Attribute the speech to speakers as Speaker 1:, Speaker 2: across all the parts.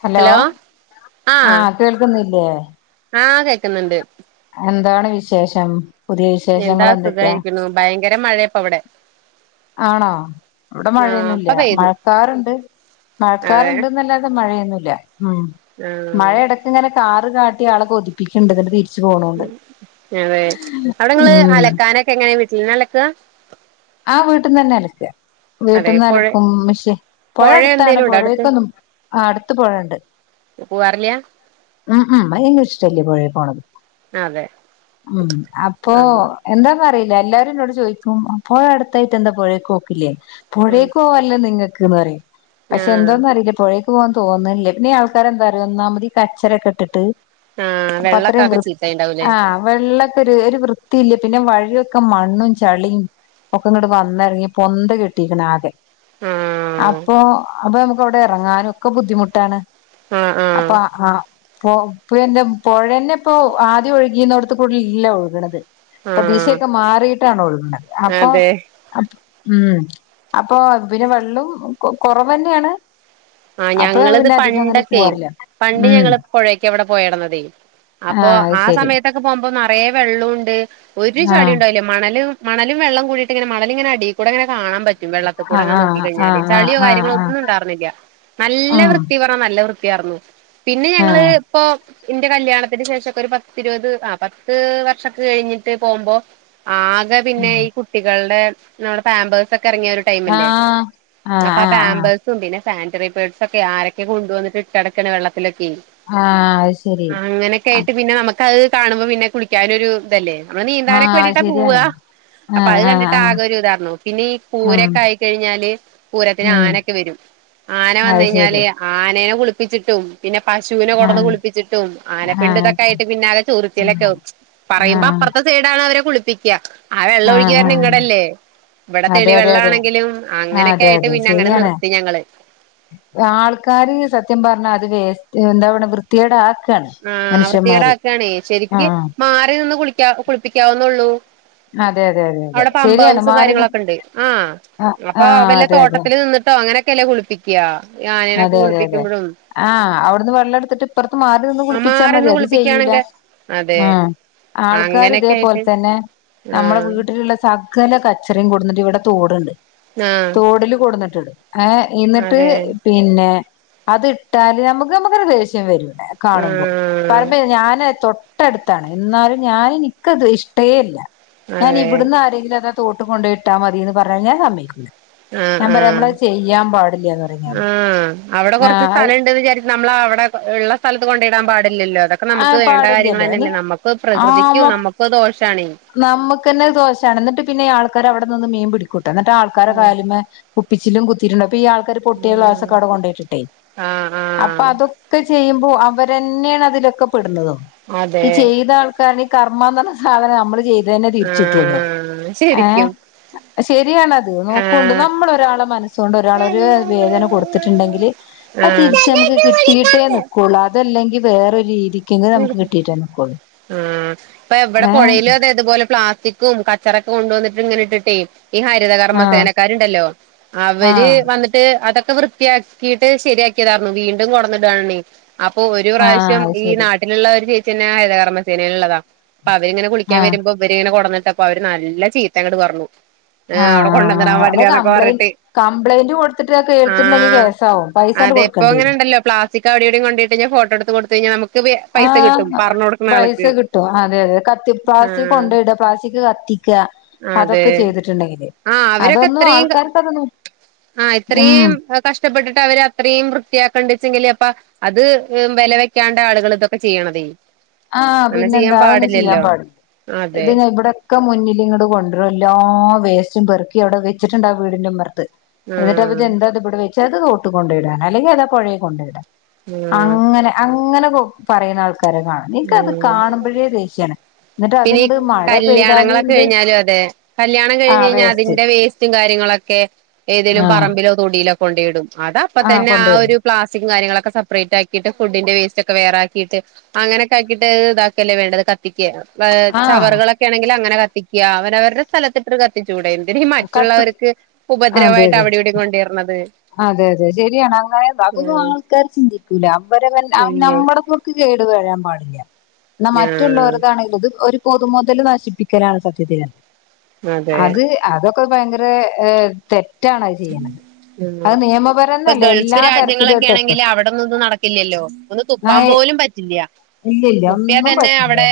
Speaker 1: Hello ആ കേൾക്കുന്നില്ലേ
Speaker 2: ആ കേക്കുന്നുണ്ട്
Speaker 1: എന്താണ് വിശേഷം പുതിയ വിശേഷങ്ങൾ
Speaker 2: എന്താ
Speaker 1: എന്തൊക്കെയാ
Speaker 2: സുഖായിരികുണു ഭയങ്കര മഴേ പവിടെ
Speaker 1: ആണോ ഇവിടെ
Speaker 2: ഇപ്പ
Speaker 1: മഴന്നൂല്യ
Speaker 2: പെയ്തു
Speaker 1: മഴക്കാറണ്ട്
Speaker 2: അതെ
Speaker 1: മഴക്കാറുണ്ടെന്നല്ലാതെ മഴയൊന്നുല്ല്യ മ്
Speaker 2: ആഹ്
Speaker 1: മഴ എടക്കങ്ങനെ [unintelligible] കാട്ടി ആളെ കൊടിപ്പിക്കിണ്ട് [unintelligible]
Speaker 2: അതെ അവിടെങ്ങള്
Speaker 1: ഉം
Speaker 2: അലക്കാനൊക്കെ എങ്ങനെ വീട്ടിന്നലക്ക
Speaker 1: ആ വീട്ടുന്നന്നെ അലക്ക്
Speaker 2: അതെ
Speaker 1: വീട്ടന്ന്
Speaker 2: പുഴ
Speaker 1: അലക്കും മിഷേ പുഴ അടുത്താണ്
Speaker 2: എന്തേലും ഉണ്ടോ അടുത്ത്
Speaker 1: പുഴേക്കൊന്നും ആ അടുത്ത് പുഴണ്ട്
Speaker 2: [unintelligible]
Speaker 1: ഉം ഉം [unintelligible]
Speaker 2: അതെ
Speaker 1: [unintelligible] ഉ അപ്പൊ
Speaker 2: ആഹ്
Speaker 1: എന്താ എന്ക്കേറില്ല എല്ലാരും എന്നോട് ചോയ്ക്കും പുഴ അടുത്തായിട്ട് എന്താ പുഴേക്ക് പോകില്ലേയ്
Speaker 2: ആഹ്
Speaker 1: പുഴേക്ക് പോകല്ലോ നിങ്ങക്ക് [unintelligible] പക്ഷെ
Speaker 2: ആഹ്
Speaker 1: എന്തന്നറിയില്ല പുഴ പോവാൻ തോന്നുന്നില്ല പിന്നെ ആൾക്കാരെന്തരിയോ ഒന്നാമത് ഈ കച്ചറൊക്കെ ഇട്ടിട്ട്
Speaker 2: ആഹ്
Speaker 1: അപ്പൊ
Speaker 2: വെള്ളൊക്കെ
Speaker 1: അത്രയും
Speaker 2: ആകെ
Speaker 1: വൃ
Speaker 2: ചീത്തയായിണ്ടാവൂലേ
Speaker 1: ആ വെള്ള ഒരു ഒരു വൃത്തിയില്ല. പിന്നെ വഴിയൊക്കെ മണ്ണും ചളീം ഒക്കെ ഇങ്ങോട്ട് വന്നെറങ്ങി, പൊന്ത കെട്ടിക്കാണ് ആകെ.
Speaker 2: ആഹ്
Speaker 1: അപ്പൊ അപ്പൊ അവിടെ ഇറങ്ങാനും ഒക്കെ ബുദ്ധിമുട്ടാണ്
Speaker 2: ഉം ഉം
Speaker 1: പോപ്പ എന്താ പുഴന്നെ ഇപ്പൊ ആദ്യം ഒഴുകീന്നോടത്ത് കൂടല്ല ഒഴുകണത് ഇപ്പൊ
Speaker 2: ആഹ്
Speaker 1: ദിശയൊക്കെ മാറീട്ടാണ് ഒഴുകുന്നത് അപ്പൊ
Speaker 2: അതെ
Speaker 1: ഉം അപ്പൊ പിന്നെ വെള്ളം കൊ കൊറവന്നെണ്
Speaker 2: ആ ഞങ്ങളത് പണ്ടൊക്കെ പണ്ട്
Speaker 1: ഉം
Speaker 2: ഞങ്ങള് പുഴക്ക് വിടെ പോയിടന്നതേ അപ്പൊ
Speaker 1: ആഹ് അത്
Speaker 2: ആ
Speaker 1: ശരി
Speaker 2: സമയത്തൊക്കെ പോകുമ്പോ നെറയെ വെള്ളൊണ്ട് ഒരു ചളി
Speaker 1: ആഹ്
Speaker 2: ഉണ്ടായില്ല മണലും മണലും വെള്ളം കൂടിയിട്ട് ഇങ്ങനെ മണലിങ്ങനെ അടീക്കൂടെ ഇങ്ങനെ കാണാം പറ്റും വെള്ളത്തി കൂടെങ്ങനെ വെള്ളത്തിക്കൂടെ
Speaker 1: ആഹ്
Speaker 2: ഇങ്ങനെ
Speaker 1: ആഹ്
Speaker 2: നോക്കിക്കഴിഞ്ഞാല്,
Speaker 1: ആഹ്
Speaker 2: ചളിയോ
Speaker 1: ആഹ്
Speaker 2: കാര്യങ്ങളോ
Speaker 1: ആഹ്
Speaker 2: ഒന്നും ഉണ്ടാർന്നില്ല. നല്ല
Speaker 1: ആഹ് ഉം
Speaker 2: വൃത്തി പറഞ്ഞാ നല്ല വൃത്തി പിന്നെ ഞങ്ങള്
Speaker 1: ആഹ്
Speaker 2: ഇപ്പൊ ഇന്റെ കല്യാണത്തിന് ഇന്റെ കല്യാണത്തിന് ശേഷോക്കെ, ഒരു പത്തിരുപത്, ആ പത്ത് വർഷൊക്കെ കഴിഞ്ഞിട്ട് പോകുമ്പോ ആകെ പിന്നെ
Speaker 1: ഉം
Speaker 2: ഈ കുട്ടികൾടെ നമ്മുടെ പാംമ്പേഴ്സൊക്കെ ഇറങ്ങിയ ഒരു ടൈംല്ലേ
Speaker 1: ആഹ് ആഹ്
Speaker 2: അപ്പൊ ആ
Speaker 1: ആഹ് ആഹ്
Speaker 2: പാമ്പേഴ്സും പിന്നെ സാനിറ്ററി പേഡ്സ് ഒക്കെ ആരൊക്കെ കൊണ്ടു വന്നിട്ട് ഇട്ട്ടക്കുന്നത് വെള്ളത്തിലൊ ഉം.
Speaker 1: ആഹ് അത് ശരി
Speaker 2: അങ്ങനെയൊക്കെ
Speaker 1: ആഹ്
Speaker 2: ആയിട്ട് പിന്നെ നമുക്ക് അത് കാണുമ്പോ പിന്നെ കുളിക്കാനൊരു ഇതല്ലേ. മ്മള് നീന്താനൊക്കെ
Speaker 1: അത്
Speaker 2: വേണ്ടീട്ടാ
Speaker 1: ശരിയാണ്
Speaker 2: പോവാ അപ്പൊ അത്
Speaker 1: ആഹ് ആഹ് ആഹ്
Speaker 2: കണ്ടിട്ടാആകെ ഒരിതാരുന്നു പിന്നെ ഈ
Speaker 1: ഉം
Speaker 2: പൂരൊക്കെ ആയിക്കഴിഞ്ഞാല് പൂരത്തിന്
Speaker 1: ഉം
Speaker 2: ആനൊക്കെ വരും ആന വന്ന
Speaker 1: അത്
Speaker 2: കഴിഞ്ഞാല്
Speaker 1: ശരി
Speaker 2: ആനേനെ കുളിപ്പിച്ചിട്ടും പിന്നെ പശുവിനെ കൊടന്ന് പിന്നെ പശൂനെ കൊടുന്ന്‌
Speaker 1: ആഹ്
Speaker 2: കുളിപ്പിച്ചിട്ടും,
Speaker 1: ആഹ്
Speaker 2: ആനപ്പിണ്ടതൊക്കെയായിട്ടൊക്കെ പിന്നെ ആകെ ചൊറിച്ചിലാവും പറയുമ്പോ
Speaker 1: ആഹ്
Speaker 2: അപ്പുറത്തെ സൈഡിലാണവരെ കുളിപ്പിക്ക, ആവെള്ളം ഒഴുകി
Speaker 1: ആഹ് ആഹ്
Speaker 2: വരുന്നതിങ്ങടല്ലേ. ഇവിടെ
Speaker 1: അതെ അതെ അതെ
Speaker 2: തെളിവെള്ളാണെങ്കിലും
Speaker 1: ആഹ്
Speaker 2: അങ്ങനെയൊക്കെ
Speaker 1: അതെ
Speaker 2: ആയിട്ട്
Speaker 1: അതെ
Speaker 2: പിന്നെ അങ്ങനെ
Speaker 1: ശരിയാണ്
Speaker 2: നിർത്തി ഞങ്ങള്
Speaker 1: ആൾക്കാര് സത്യം പറഞ്ഞാല് അത് വേസ്റ്റ് എന്താ അവ്ടെ വൃത്തേടാ
Speaker 2: ആ വൃത്തിേടാക്കാണെ, ശരിക്ക്
Speaker 1: ആഹ്
Speaker 2: മാറി നിന്ന് കുളിക്ക കുളിപ്പിക്കാവുന്നുള്ളൂ.
Speaker 1: അതെ അതെ അതെ അതെ
Speaker 2: അവിടെ പമ്പ
Speaker 1: ശരിയാണ്
Speaker 2: ഹൗസും
Speaker 1: മാറുന്നു
Speaker 2: കാര്യങ്ങളൊക്കെ ഇണ്ട് ആ
Speaker 1: ആഹ്
Speaker 2: അപ്പൊ
Speaker 1: ആഹ്
Speaker 2: വല്ല
Speaker 1: അതെ അതെ
Speaker 2: തോട്ടത്തില് നിന്നിട്ടോ അങ്ങനെെ കല കുളിപ്പിക്കുക ആനേനൊക്കെ
Speaker 1: അതെ അതെ അതെ
Speaker 2: കുളിപ്പിക്കുമ്പോഴും
Speaker 1: ആ അവിടന്ന് വെള്ളം എടുത്തിട്ട് ഇപ്പറ്ത്ത് മാറി ട്ടിൽ നിന്ന്
Speaker 2: ആ
Speaker 1: കുളിപ്പിച്ചാ മതി
Speaker 2: മാറിന്ന്
Speaker 1: അത് ചെയ്യൂല
Speaker 2: കുളിപ്പിക്കുകയാണെങ്കി അതെ
Speaker 1: ഉം ആൾക്കാർ
Speaker 2: അങ്ങനെയൊക്കെ
Speaker 1: ഇതേപോലെ
Speaker 2: ആയിട്ട്
Speaker 1: തന്നെ നമ്മുടെ
Speaker 2: ആഹ്
Speaker 1: വീട്ടിലുള്ള സകല കച്ചറയും കൊട്ന്നിട്ട് ഇവിടെ തോടുണ്ട്
Speaker 2: ആഹ്
Speaker 1: തോടില് കൊടുന്നിട്ടിണ്ട് ഏ ഇന്നിട്ട്
Speaker 2: അതെ
Speaker 1: അത്ട്ടാല് നമുക്ക് നമുക്കൊരു ദേഷ്യം വരും കാണുമ്പോ
Speaker 2: ആഹ്
Speaker 1: പറയുമ്പോ ഞാന് തൊ തൊട്ടടുത്താണ്, ഇന്നാലും ഞാന് എനിക്കത് ഇഷ്ടേല്ല. ഞാന്
Speaker 2: അതെ
Speaker 1: ഇവിടുന്ന് ആരെങ്കിലും അത് തോട്ടുമ്മല് കൊണ്ടിട്ടാ മതീന്ന് പറഞ്ഞാ ഞാൻ സമ്മയിക്കൂല്ല
Speaker 2: ആഹ്
Speaker 1: ഞാൻ പറയാ നമ്മളത് ചെയ്യാൻ പാടില്ലാന്ന് പറയും ഞാന്
Speaker 2: ഉം അവിടെ കൊറച്ച്
Speaker 1: ആഹ്
Speaker 2: സ്ഥലണ്ടന്ന് വിചാരിച്ച് നമ്മളവിടെ ഇള്ള സ്ഥലത്ത് കൊണ്ടോയിടാൻ പാട അല്ലല്ലോ അതൊക്കെ നമുക്ക്
Speaker 1: ആഹ്
Speaker 2: വേണ്ട കാര്യങ്ങൾ
Speaker 1: പാടില്ലല്ലോ ഇനി
Speaker 2: തന്നെല്ലേ നമുക്ക് പ്രകൃതിക്കും നമുക്കും ദോശാണേ
Speaker 1: നമ്മകന്നെ ദോശാണ് ഇന്നിട്ട് പിന്നെ ആൾ ആൾക്കാര് അവിടെ നിന്ന് മീൻ പിടിക്കൂട്ട. എന്നിട്ട് ആൾക്കാരെ
Speaker 2: ഉം
Speaker 1: കാലുമ്മ കുപ്പിചില്ലും കുത്തിട്ടു ഈ ആൾക്കാര് പൊട്ടിയ
Speaker 2: ഉം
Speaker 1: ഗ്ലാസ്സൊക്കവിടെ കൊണ്ടയിട്ടിട്ടേ
Speaker 2: ആഹ്
Speaker 1: അപ്പൊ
Speaker 2: ആഹ്
Speaker 1: അതൊക്കെ ചെയ്യുമ്പ അവരെന്നെണ് അതിലൊക്കെ പെട്ണതും ഈ
Speaker 2: അതെ
Speaker 1: ചെയ്ത ആൾക്കാര കർമാന്ന് പറഞ്ഞ സാധനം നമ്മള് ചെയ്തതന്നെ തിരിച്ചിട്ടുള്ളു
Speaker 2: ആഹ് ശരിക്കും
Speaker 1: ശരിയാണത്, നോക്കൊണ്ട്
Speaker 2: ആഹ്
Speaker 1: നമ്മലൊരാളെ മനസ്സോണ്ട് ഒരാളെ ഒരു
Speaker 2: ആഹ്
Speaker 1: വേദന കൊടുത്തിട്ടുണ്ടെങ്കില് അത്
Speaker 2: ആഹ്
Speaker 1: തിരിച്ച് നമുക്ക് കിട്ടിയിട്ടേ നിക്കുള്ളൂ. അതല്ലെങ്കി വേറൊരു രീതി
Speaker 2: ഉം ഇപ്പൊ ഇവിടെ
Speaker 1: ഏഹ്
Speaker 2: പുഴയിലും അതെ ത് പ്ലാസ് ചിക്കും കച്ചറൊക്കെ കൊണ്ടുവന്നിട്ടിങ്ങനെ ഇട്ടിട്ടേ ഈ ഹരിതകർമ്മ
Speaker 1: ആഹ്
Speaker 2: സേനക്കാരുണ്ടല്ലോ, അവര്
Speaker 1: ആഹ്
Speaker 2: വന്നിട്ട് അതൊക്കെ വൃത്തിയാക്കിയിട്ട് ശരിയാക്കിയതാർന്നു. വീണ്ടും കൊടന്നിടണേ അപ്പൊ ഒരു
Speaker 1: ആഹ്
Speaker 2: പ്രാവശ്യം
Speaker 1: അത്
Speaker 2: ഈ
Speaker 1: ശരി
Speaker 2: നാട്ട ള്ള ഒരു ചേച്ചിന്നെ ഹരിതകർമ്മസേനലുള്ളതാ അപ്പഅവരിങ്ങനെ കുളിക്കാൻ
Speaker 1: ആഹ്
Speaker 2: വരുമ്പോ ഇവര് ഇങ്ങനെ കൊട പ്പൊ അവര് നല്ല ചീത്തങ്ങട്ട് പറഞ്ഞു
Speaker 1: ആ
Speaker 2: ഏഹ് അവിടെ
Speaker 1: ആ
Speaker 2: കൊണ്ടന്നിടാൻ
Speaker 1: അയിന്
Speaker 2: പാടില്ലാന്നൊക്കെ
Speaker 1: കംപ്ലയിന്റ്
Speaker 2: പറഞ്ഞിട്ട്
Speaker 1: കംപ്ലയിന്റ് കൊടുത്തിട്ട് അത് തീർത്തിട്ടുണ്ടെങ്കി അത് കേസാവുംപൈസ
Speaker 2: അതെപ്പോ അങ്ങന ഉണ്ടല്ലോ പ്ലാസ്റ്റിക് അവിടെവിയും കൊണ്ടെട്ടു കഴിഞ്ഞി ഫോട്ടോടുതത്ത് കൊടുത്ത് കഴിഞ്ഞാൽ നമു
Speaker 1: ആ പൈസ കിട്ടും അതെ അതെ കത്തി പ്ലാസ്റ്റിക്
Speaker 2: ആഹ്
Speaker 1: കൊണ്ടേയിട പ്ലാസ്റ്റിക് കത്തിക്യ
Speaker 2: അതെ
Speaker 1: അതൊക്കെ ചെയ്തിട്ടുണ്ടെങ്കില് അതൊന്നും ആൾക്കാർക്ക് അതൊന്നും
Speaker 2: ആ
Speaker 1: ഉം
Speaker 2: ഇത്രയും കഷ്ടപ്പെട്ടിട്ട് അവര് അത്രെയും വൃത്തിയാക്കണ്ട ച്ചെങ്കിൽ അപ്പ അത് വെലവെക്കാണ്ട ആളുകൾ ഇതൊക്കെ ചെയ്യണതെയ്
Speaker 1: ആ പിന്നെന്താ അഒന്നും ചെയ്യാൻ പാടില്ല
Speaker 2: അതെ
Speaker 1: ഇതിനു വിടെക്കെ മുന്നിൽ ഇങ്ങട് കൊണ്ടാറുളല്ലാ വേസ്റ്റും പെറുക്കി അവിടെ വെച്ചിട്ടുണ്ടാ വീടിന്റെ ഉമ്മറത്ത്
Speaker 2: ആഹ്
Speaker 1: എന്നിട്ട് എന്താ ഇവിടെ വെ ചിലത് തൊട്ട് കൊണ്ടേ ഇട അല്ലെങ്കിൽ പുഴയെ കൊണ്ടഇടാ
Speaker 2: ആഹ്
Speaker 1: അങ്ങനെ അങ്ങനെ പറയുന്ന ആൾക്കാരെ കാണാം നിക്ക്ത്
Speaker 2: ഉം
Speaker 1: കാണുമ്പോഴേ ദേഷ്യാണ് എന്നിട്ട് അത്
Speaker 2: പിന്നെ
Speaker 1: ഇങ്ങട് മഴ പെയ്താല്
Speaker 2: കല്യാണങ്ങളൊക്കെ
Speaker 1: ഇങ്ങട്
Speaker 2: കഴിഞ്ഞാലും അതെ കല്യാണം കഴിഞ്ഞ്
Speaker 1: ആഹ്
Speaker 2: കഴിഞ്ഞാൽ
Speaker 1: വേസ്റ്റ്
Speaker 2: അതിന്റെ വേസ്റ്റും കാര്യങ്ങള നിങ്ങളൊക്കെ
Speaker 1: ആഹ്
Speaker 2: ഏതെങ്കില്പറമ്പിലെ തൊടിയിലൊ കൊണ്ടേ ഇടും അത്
Speaker 1: ആഹ്
Speaker 2: അപ്പത്തന്നെ ആ
Speaker 1: കൊണ്ടോയിടും
Speaker 2: ഒരു പ്ലാസ്റ്റിക് കാര്യങ്ങളൊക്കെ സപ്പറേറ്റ ആക്കിട്ട് ഫുഡിന്റെ വേസ്റ്റ് ഒക്കെ വേറാക്കിയിട്ട് അങ്ങനെയൊക്കെ ആക്കിയിട്ട് ഇതാക്കല്ലേ വേണ്ടത് കത്തിക്ക്
Speaker 1: ആഹ്
Speaker 2: ചവറുകളൊക്കെ ആണെങ്കിൽ അങ്ങനെ കത്തി കത്തിക്ക അവൻഅവരുടെ സ്ഥലത്തിട്ട് കത്തി ച്ചുടെ എന്തിനും
Speaker 1: കത്തി
Speaker 2: മറ്റുള്ളവർക്ക്
Speaker 1: അതെ
Speaker 2: ഉപദ്രവായിട്ട്
Speaker 1: അതെ
Speaker 2: അവിടെ ഇവിടെയും കൊണ്ടുവരന്നത്
Speaker 1: അതെ അതെ ശരിയാണ് അങ്ങനെ അതൊന്നും ആൾക്കാര് ചിന്തിക്കൂല അവരെ
Speaker 2: ഇല്ല
Speaker 1: നമ്മുടെ പേർക്ക് ട് വരാൻ പടില്ല എന്ന
Speaker 2: ആഹ്
Speaker 1: മറ്റുള്ളവർക്കാണ് ഇത് പൊതുമുതല് നശിപ്പിക്കലാണ് സത്യത്തില്
Speaker 2: അതെ
Speaker 1: അത് അതൊക്കെ ഭയങ്കര ത് തെറ്റാണ് അത് ചെയ്യണേ അത് നിയമപരമായി
Speaker 2: ഇപ്പൊ ഗൾഫ് രാജ്യങ്ങളൊക്കെ ആണെങ്കിൽ അവിടിതൊന്നും നടക്കില്ലല്ലോ ഒന്ന്
Speaker 1: ആ
Speaker 2: തുപ്പാൻ പോലും പറ്റില്ല തുപ്പിയാ തന്നെ അവിടെ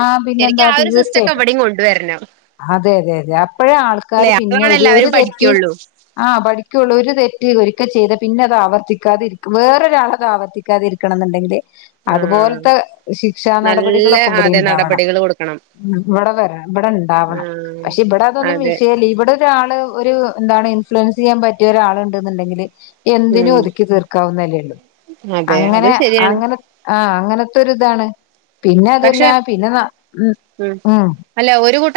Speaker 1: ആഹ്
Speaker 2: ശരിക്ക് ആ ഒരു സിസ്റ്റം ഒക്കെ ഇവിടയും കൊണ്ടുവരണം
Speaker 1: അതെതെ അതെ അപ്പഴേ
Speaker 2: അല്ലെ
Speaker 1: ആൾക്കാര് പിന്നെ
Speaker 2: അപ്പളാണ്
Speaker 1: ഒരു ഒരു
Speaker 2: എല്ലാവരും
Speaker 1: തെറ്റ്
Speaker 2: പഠിക്കുള്ളൂ
Speaker 1: ആ പഠിക് ള്ളൂ ഒരു തെറ്റ്ഒരിക്ക ചെയ്ത പിന്നെ അത് ആവർത്തിക്കാതെരിക്കുള്ള വേറൊരാളത് ആവർത്തിക്കാതി ഇരിക്കണം എന്നുണ്ടെങ്കില്
Speaker 2: ആഹ്
Speaker 1: അതുപോലത്തെ ശിക്ഷാ
Speaker 2: നല്ല
Speaker 1: നടപടികളൊക്കെ ഇവിടെ
Speaker 2: അതെ
Speaker 1: ഉണ്ടാവണം
Speaker 2: നടപടികൾ കൊടുക്കണം
Speaker 1: ഇവിടെ വര ഇവിടെ ഇണ്ടാവണം
Speaker 2: ആഹ്
Speaker 1: പക്ഷെ ഇവിടെ അതൊന്നും
Speaker 2: അതെ
Speaker 1: വിഷയല്ല ഇവിടെ ഒരാള് ഒരു എന്താണ് ഇൻഫ്ലുവൻസ് ചെയ്യാൻ പറ്റിയ ഒരാളുണ്ടെന്നുണ്ടെങ്കില് എന്തിനും
Speaker 2: ഉം
Speaker 1: ഒതുക്കി തീർക്കാവുന്നതല്ലേ ഉള്ളൂ
Speaker 2: അതെ അത്
Speaker 1: അങ്ങനെ
Speaker 2: ശരിയാണ്
Speaker 1: അങ്ങനെ ആ അങ്ങനത്തെരു ഇതാണ് പിന്നെ അതല്ല
Speaker 2: പക്ഷെ
Speaker 1: പിന്നെ ന ഉ ഉം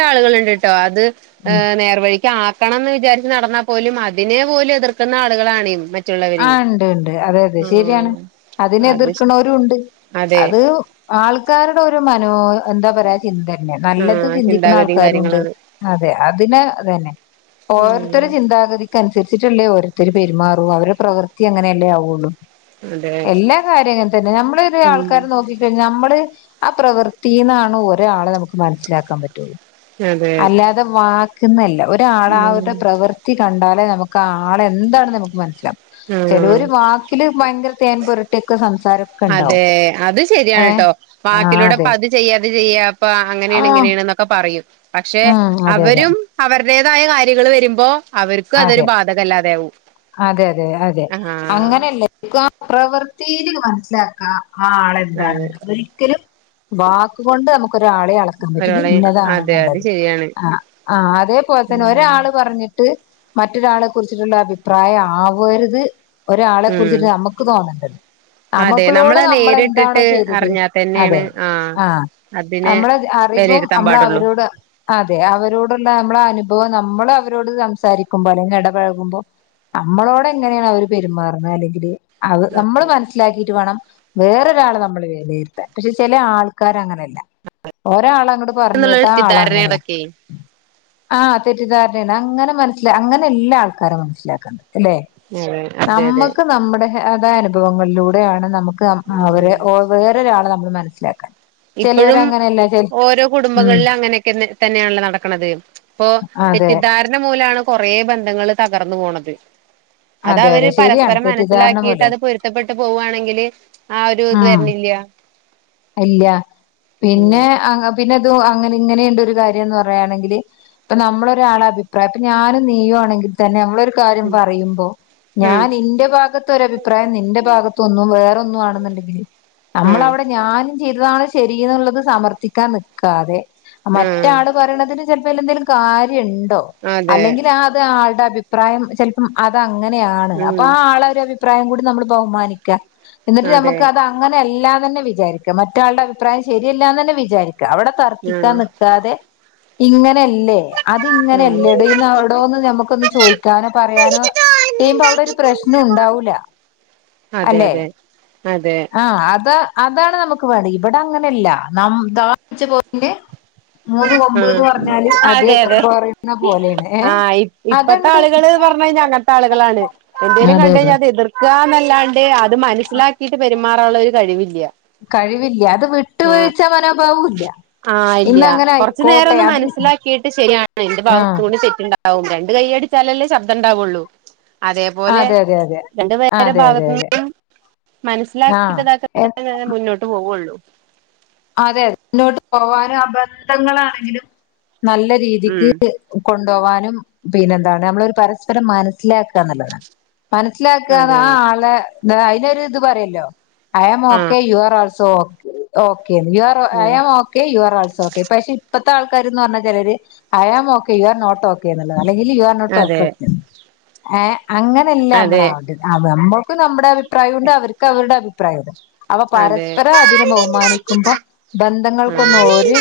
Speaker 2: ആളുകൾുണ്ട് കേട്ടോ അത്
Speaker 1: ഉം
Speaker 2: നേർവഴി ആക്കണംന്ന് വിചാരിച്ച് നടന്നാൽ പോലും അതിനെ പോലും എതിർക്കുന്ന ആളുകളാണ്
Speaker 1: ആ
Speaker 2: മറ്റുള്ളവര്
Speaker 1: ഉണ്ട് ഉണ്ട് അതെ അതെ ശരിയാണ് അതിന
Speaker 2: ആഹ് അത്
Speaker 1: എതിർക്കണവരും ഉണ്ട്
Speaker 2: അതെ
Speaker 1: അത് ആൾക്കാരുടെ ഒരു മനോ എന്താ പറയാ ചിന്ത തന്നെ നല്ലത്
Speaker 2: ആഹ്
Speaker 1: ചിന്തിക്കുന്ന
Speaker 2: ചിന്താഗതിയും
Speaker 1: ആൾക്കാരും ഉണ്ട്
Speaker 2: കാര്യങ്ങളാണ്
Speaker 1: അതെ അതിനെ അതന്നെ
Speaker 2: ഉം
Speaker 1: ഓരോത്തരു ചിന്താഗതിക്ക് അനുസരിച്ചിട്ടുള്ളേ ഓരോത്തര് പെരുമാറൂ അവടെ പ്രവൃത്തി അങ്ങനെയ അല്ലേ ആവുള്ളു
Speaker 2: അതെ
Speaker 1: എല്ലാ കാര്യങ്ങളങ്ങന തന്നെ നമ്മൾന്നെഒരു
Speaker 2: ഉം
Speaker 1: ആൾക്കാര് നോക്കിക്കഴിഞ്ഞാൽ അമ്മള് ആ പ്രവൃത്തിന്നാണ് ഒരാളെ നമുക്ക് മനസ്സിലാക്കാൻ പറ്റള്ളു
Speaker 2: അതെ
Speaker 1: അല്ലാതെ വാക്കുന്നെല്ല ഒരാള്
Speaker 2: ഉം
Speaker 1: അവരുടെ പ്രവൃത്തി കണ്ടാ നമുക്ക് ആളെ എന്താണ് നമുക്ക് മനസ്സിലാവും
Speaker 2: ആഹ്
Speaker 1: ചെലവര് വാക്കില് ഭയങ്കര തേൻ പുരട്ടിക്കെ സംസാ
Speaker 2: അതെ അത് ശരിയാണ് കേട്ടോ
Speaker 1: ആഹ്
Speaker 2: ബാക്കിലൂടെഇപ്പ
Speaker 1: അതെ
Speaker 2: അത് ചെയ്യാഇത് ചെയ്യാ ഇപ്പഅങ്ങനെയാണ്
Speaker 1: ആഹ്
Speaker 2: ഇങ്ങനെയാണ് എന്നൊക്കെ പറയും പക്ഷെ
Speaker 1: ഉം അതെ അതെ
Speaker 2: അവരും അവർ [unintelligible] കാര്യങ്ങൾ വരുമ്പോ അവർക്കും അതൊരു
Speaker 1: അതെ
Speaker 2: ബാധകല്ലാതാവും
Speaker 1: അതെ അതെ അതെ
Speaker 2: ആഹ്
Speaker 1: അങ്ങനെയല്ല ക്ലാ പ്രവൃത്തിയിൽ മനസ്സിലാക്കും ആ
Speaker 2: അതെ
Speaker 1: ആളെന്താണെന്ന് ഒരിക്കലും വാക്ക് കൊണ്ട് നമുക്കൊരാളെ അളക്കാൻ പറ്റില്ല
Speaker 2: ഒരാളെ
Speaker 1: ഇന്നതാണ്
Speaker 2: അതെ
Speaker 1: എന്നു
Speaker 2: അത്
Speaker 1: ള്ളത്
Speaker 2: ശരിയാണ്
Speaker 1: ആ ആ അതെപോലെ തന്നെ
Speaker 2: ഉം
Speaker 1: ഒരാള്പറഞ്ഞിട്ട് മറ്റൊരാളെ കുറിച്ചിട്ടുള്ള അഭിപ്രായം ആവരുത് ഒരാളെ
Speaker 2: ഉം
Speaker 1: കുറിച്ചിട്ട് നമുക്ക് തോന്നണ്ടത്
Speaker 2: അതെ
Speaker 1: നമുക്കളോട്
Speaker 2: നമ്മളത്
Speaker 1: നമ്മളെന്താണോ
Speaker 2: നേരിട്ടിട്ട്
Speaker 1: ചെയ്തത്
Speaker 2: അറിഞ്ഞാ തന്നെയാണ്
Speaker 1: അതെ
Speaker 2: ആഹ്
Speaker 1: ആ
Speaker 2: അതിനെ
Speaker 1: അമ്മളെ അറിവും
Speaker 2: വിലയിരുത്താൻ
Speaker 1: ആമ്മളെ
Speaker 2: പാടുള്ളൂ
Speaker 1: അവരോട് അതെ അവരോടുള്ള അമ്മളെ അനുഭവം നമ്മള് അവരോട് സംസാരിക്ക ക്കും പോലെ ഇടപഴകുമ്പോ നമ്മളോടെ എങ്ങനെയാണ് അവര് പെരുമാറുന്നത് അല്ലെങ്കിൽ അ നമ്മൾ മനസ്സിലാക്കിട്ട് വേണം വേറൊരാളെ നമ്മൾ വിലയിരുത്താന്‍ പക്ഷെ ചില ആൾക്കാര് അങ്ങനെയല്ല ഒരാൾ അങ്ങോട്ട് പറഞ്ഞു കേട്ട്
Speaker 2: എന്നുള്ളൊരു
Speaker 1: ആ ആള് അങ്ങനെയാ
Speaker 2: തെറ്റിദ്ധാരണകളൊക്കെ
Speaker 1: ആ തെറ്റിദ്ധാരണയാണ് അങ്ങനെ മനസ്സില അങ്ങനെ അല്ലാ ആൾക്കാരെ മനസ്സിലാക്കേണ്ടത്
Speaker 2: [unintelligible]
Speaker 1: നമ്മുക്ക് നമ്മുടെ അതായ അനുഭവങ്ങളിലൂടെയാണ് നമുക്ക് അവരെ
Speaker 2: ഉം
Speaker 1: വേറൊരാളെ നമ്മൾ മനസിലാക്കേണ്ടത് ചെലോര്
Speaker 2: ഇപ്പഴും
Speaker 1: അങ്ങനെയല്ല
Speaker 2: ഓരോ
Speaker 1: ഉം
Speaker 2: കുടുംബങ്ങളിലും അങ്ങനെയൊക്കെ തന്നെയാണല്ലോ നടക്കന്നത് ഇപ്പോ
Speaker 1: അതെ
Speaker 2: തെറ്റിദ്ധാരണ മൂലമാണ് കൊറെ ബന്ധങ്ങൾ തകർന്നു പോണത്
Speaker 1: അതെ
Speaker 2: അതവര്
Speaker 1: അതെ ശരിയാണ്
Speaker 2: പരസ്പരം
Speaker 1: തെറ്റിദ്ധാരണ
Speaker 2: മനസ്സിലാക്കിട്ട്
Speaker 1: മൂലം
Speaker 2: അത് പൊരുത്തപ്പെട്ടു പോവുവാണെങ്കില് ആ ഒരു ഇത്
Speaker 1: ഉം
Speaker 2: വരണില്ല്യ
Speaker 1: ഇല്ല പിന്നെ ആ പിന്നെ [unintelligible] അങ്ങനെ ഇങ്ങനെയുണ്ട് ഒരു കാര്യന്ന് പറയാണെങ്കിൽ ഇപ്പം നമ്മള് ഒരാളെ അഭിപ്രായം ഇപ്പം ഞാനും നീയുവാണെങ്കിൽ [unintelligible] തന്നെ നമ്മളൊരു കാര്യം പറയുമ്പോ ഞാൻ
Speaker 2: ഉം
Speaker 1: നിന്റെ ഭാഗത്ത് ഒരു അഭിപ്രായം നിന്റെ ഭാഗത്തൊന്നും വേറൊന്നും ആണെന്നുണ്ടെങ്കില്‍
Speaker 2: ആഹ്
Speaker 1: നമ്മളവിടെ [unintelligible] ഞാന്‍ ചെയ്തതാണ് ശരി എന്നുള്ളത് സമര്‍ത്ഥിക്കാന്‍ നിക്കാതെ
Speaker 2: ആഹ്
Speaker 1: മറ്റാൾ പറയുന്നതിൽ ചിലപ്പോന്തെങ്കിലും കാര്യണ്ടോ
Speaker 2: അതെ
Speaker 1: അല്ലെങ്കിൽ ആ അത് ആളുടെ അഭിപ്രായം ചിലപ്പം അത അങ്ങനെയാണ് അപ്പോ
Speaker 2: ഉം
Speaker 1: ആ ആളളരു അഭിപ്രായം കൂടി നമ്മൾ ബഹുമാനിക്കുക എന്നിട്ട്
Speaker 2: അതെ
Speaker 1: നമുക്ക് അത് അങ്ങനെല്ല [unintelligible] വിചാരിക്ക മറ്റാളുടെ അഭിപ്രായം ശരിയല്ലാന്ന് തന്നെ വിചാരിക്ക അവിടെ തർക്കിക്കാൻ
Speaker 2: ആഹ്
Speaker 1: നിൽക്കാതെ ഇങ്ങനെയല്ലേ അതിങ്ങനെ
Speaker 2: ഉം
Speaker 1: എല്ലടെന്ന് അവിടോന്ന് നമുക്ക് ഒന്ന് ചോദിക്കാനോ പറയാനോ [unintelligible] ഒരു പ്രശ്നണ്ടാവൂല
Speaker 2: അതെ അതെ അതെ
Speaker 1: ആ അതാ അതാണ് നമുക്ക് [unintelligible] ഇവിടെ അങ്ങനെയല്ല [unintelligible] മൂന്ന്
Speaker 2: ആഹ്
Speaker 1: കൊമ്പ്ന്ന് പറഞ്ഞാൽ
Speaker 2: അതെ
Speaker 1: അതൊക്കെ
Speaker 2: അതെ
Speaker 1: പറയുന്ന പോലെയാണ് ഏ
Speaker 2: ആഹ് ഇ ഇപ്പത്തെ
Speaker 1: അതങ്ങോട്ട്
Speaker 2: [unintelligible] അങ്ങനത്തെ ആളുകളാണ് എന്തെങ്കിലും കണ്ട്
Speaker 1: അതെ
Speaker 2: കഴിഞ്ഞാല്‍ അത് എതിര്‍ക്ക [inaudible] [unintelligible] അത് മനസ്സിലാക്കിയിട്ട് പെരുമാറാനുള്ള ഒരു കഴിവില്ല
Speaker 1: കഴിവില്ല അത്
Speaker 2: ആഹ്
Speaker 1: വിട്ടുവീഴിച്ച മനോഭാവവും ഇല്ല ഇന്നങ്ങനെ
Speaker 2: കുറച്ച് നേരന്ന് മനസ്സിലാക്കിട്ട് ശരിയാണ് എന്റെ ഭാഗത്ത്
Speaker 1: ആഹ്
Speaker 2: കൂടി തെറ്റുണ്ടോ [unintelligible] രണ്ട് കൈ അടിച്ചാലല്ലേ ശബ്ദം ഉണ്ടാവുള്ളൂ അതേപോലെ
Speaker 1: അതെ അതെ അതെ
Speaker 2: രണ്ട്
Speaker 1: ആഹ്
Speaker 2: പേരെ
Speaker 1: അതെ അതെ
Speaker 2: ഭാഗത്തു
Speaker 1: അതെ
Speaker 2: നിന്നും
Speaker 1: ആഹ്
Speaker 2: മനസ്സിലാക്കിട്ട [unintelligible] മുന്നോട്ട് പോവുള്ളൂ
Speaker 1: അതെ അതെ മുന്നോട്ട് പോവാനും അ ഞങ്ങളാണെങ്കിലും നല്ല രീതിക്ക്
Speaker 2: ഉം
Speaker 1: കൊ ണ്ടോവാനും പിന്നെ എന്താണ് നമ്മളൊരു പരസ്പരം മനസ്സിലാക്കുക എന്നുള്ളതാണ്. മനസ്സിലാക്കാ
Speaker 2: അതെ
Speaker 1: ആ ആളെ അതിനൊരു ഇത് പറയല്ലോ അയാം
Speaker 2: ആ
Speaker 1: okay you are all [inaudible] oh okay [unintelligible] also okay പക്ഷെ ഇപ്പ [unintelligible] ആൾക്കാരന്ന് പറഞ്ഞാ ചിലര് I am okay you are not okay എന്നുള്ളതാ അല്ലെങ്കിൽ യു ആർ നോട്ട
Speaker 2: അതെ
Speaker 1: പെർഫെക്റ്റ് ഏഹ് അങ്ങനെയല്ല നമ്മള
Speaker 2: അതെ
Speaker 1: [unintelligible] [unintelligible] നമ്മുടെ അഭിപ്രായമുണ്ട് അവർക്ക് അവരുടെ അഭിപ്രായണ്ട് അപ്പോ പരസ്പരം അതിനെ ബഹുമാനി ക്കുമ്പോ
Speaker 2: അതെ
Speaker 1: ബന്ധങ്ങൾക്കൊന്നും ഒരു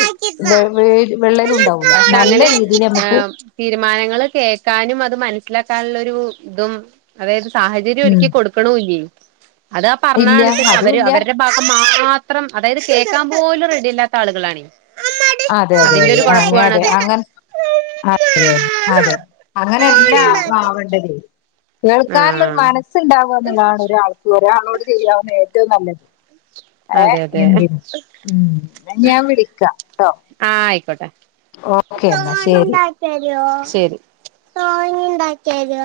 Speaker 1: വെള്ളൽ ഉണ്ടാവൂല
Speaker 2: പക്ഷെ
Speaker 1: നല്ല
Speaker 2: അങ്ങനെ
Speaker 1: രീതിൽ നമക്ക് [unintelligible]
Speaker 2: [unintelligible] തീരുമാനങ്ങൾ കേൾക്കാനും അത് മനസ്സി മനസ്സിലാക്കാനുള്ള ഒര് ഇതും അതായത് സാഹചര്യം
Speaker 1: ഉം
Speaker 2: ഒരുക്കി കൊടുക്ക് ണൂല്ലേ അതാ
Speaker 1: ഇല്ല
Speaker 2: പറഞ്ഞണെങ്ക
Speaker 1: അതും
Speaker 2: അവര്
Speaker 1: ഇല്ല
Speaker 2: അവരുടെ ഭാഗം [unintelligible] മാത്രം അതായത് കേൾക്കാൻ പോലും റെഡിയില്ലാത്ത ആളുകളാണെ
Speaker 1: അതെ അതെ അതെ അങ്ങെ അതെ അങ്ങെ [unintelligible] അങ്ങനെയല്ലാ
Speaker 2: ഉം
Speaker 1: ആവണ്ടത് കേൾക്കാറുള്ളൊ ഒരു മനസ്സുണ്ടാവുക എന്നുള്ളതാണ് ഒരാൾക്ക് ഒരാളോട് ചെയ്യാവുന്ന ഏറ്റവും നല്ലത്.
Speaker 2: ആഹ്
Speaker 1: ഏഹ്
Speaker 2: അതെ അതെ
Speaker 1: എന്തിന് ഉം ന്ന ഞാൻ വിളിക്കാം ട്ടോ
Speaker 2: ആ ആയിക്കോട്ടെ
Speaker 1: ഓക്കെ ന്ന ശരി
Speaker 2: ശരി ആ [unintelligible] ഇണ്ടാക്കിയ രൂ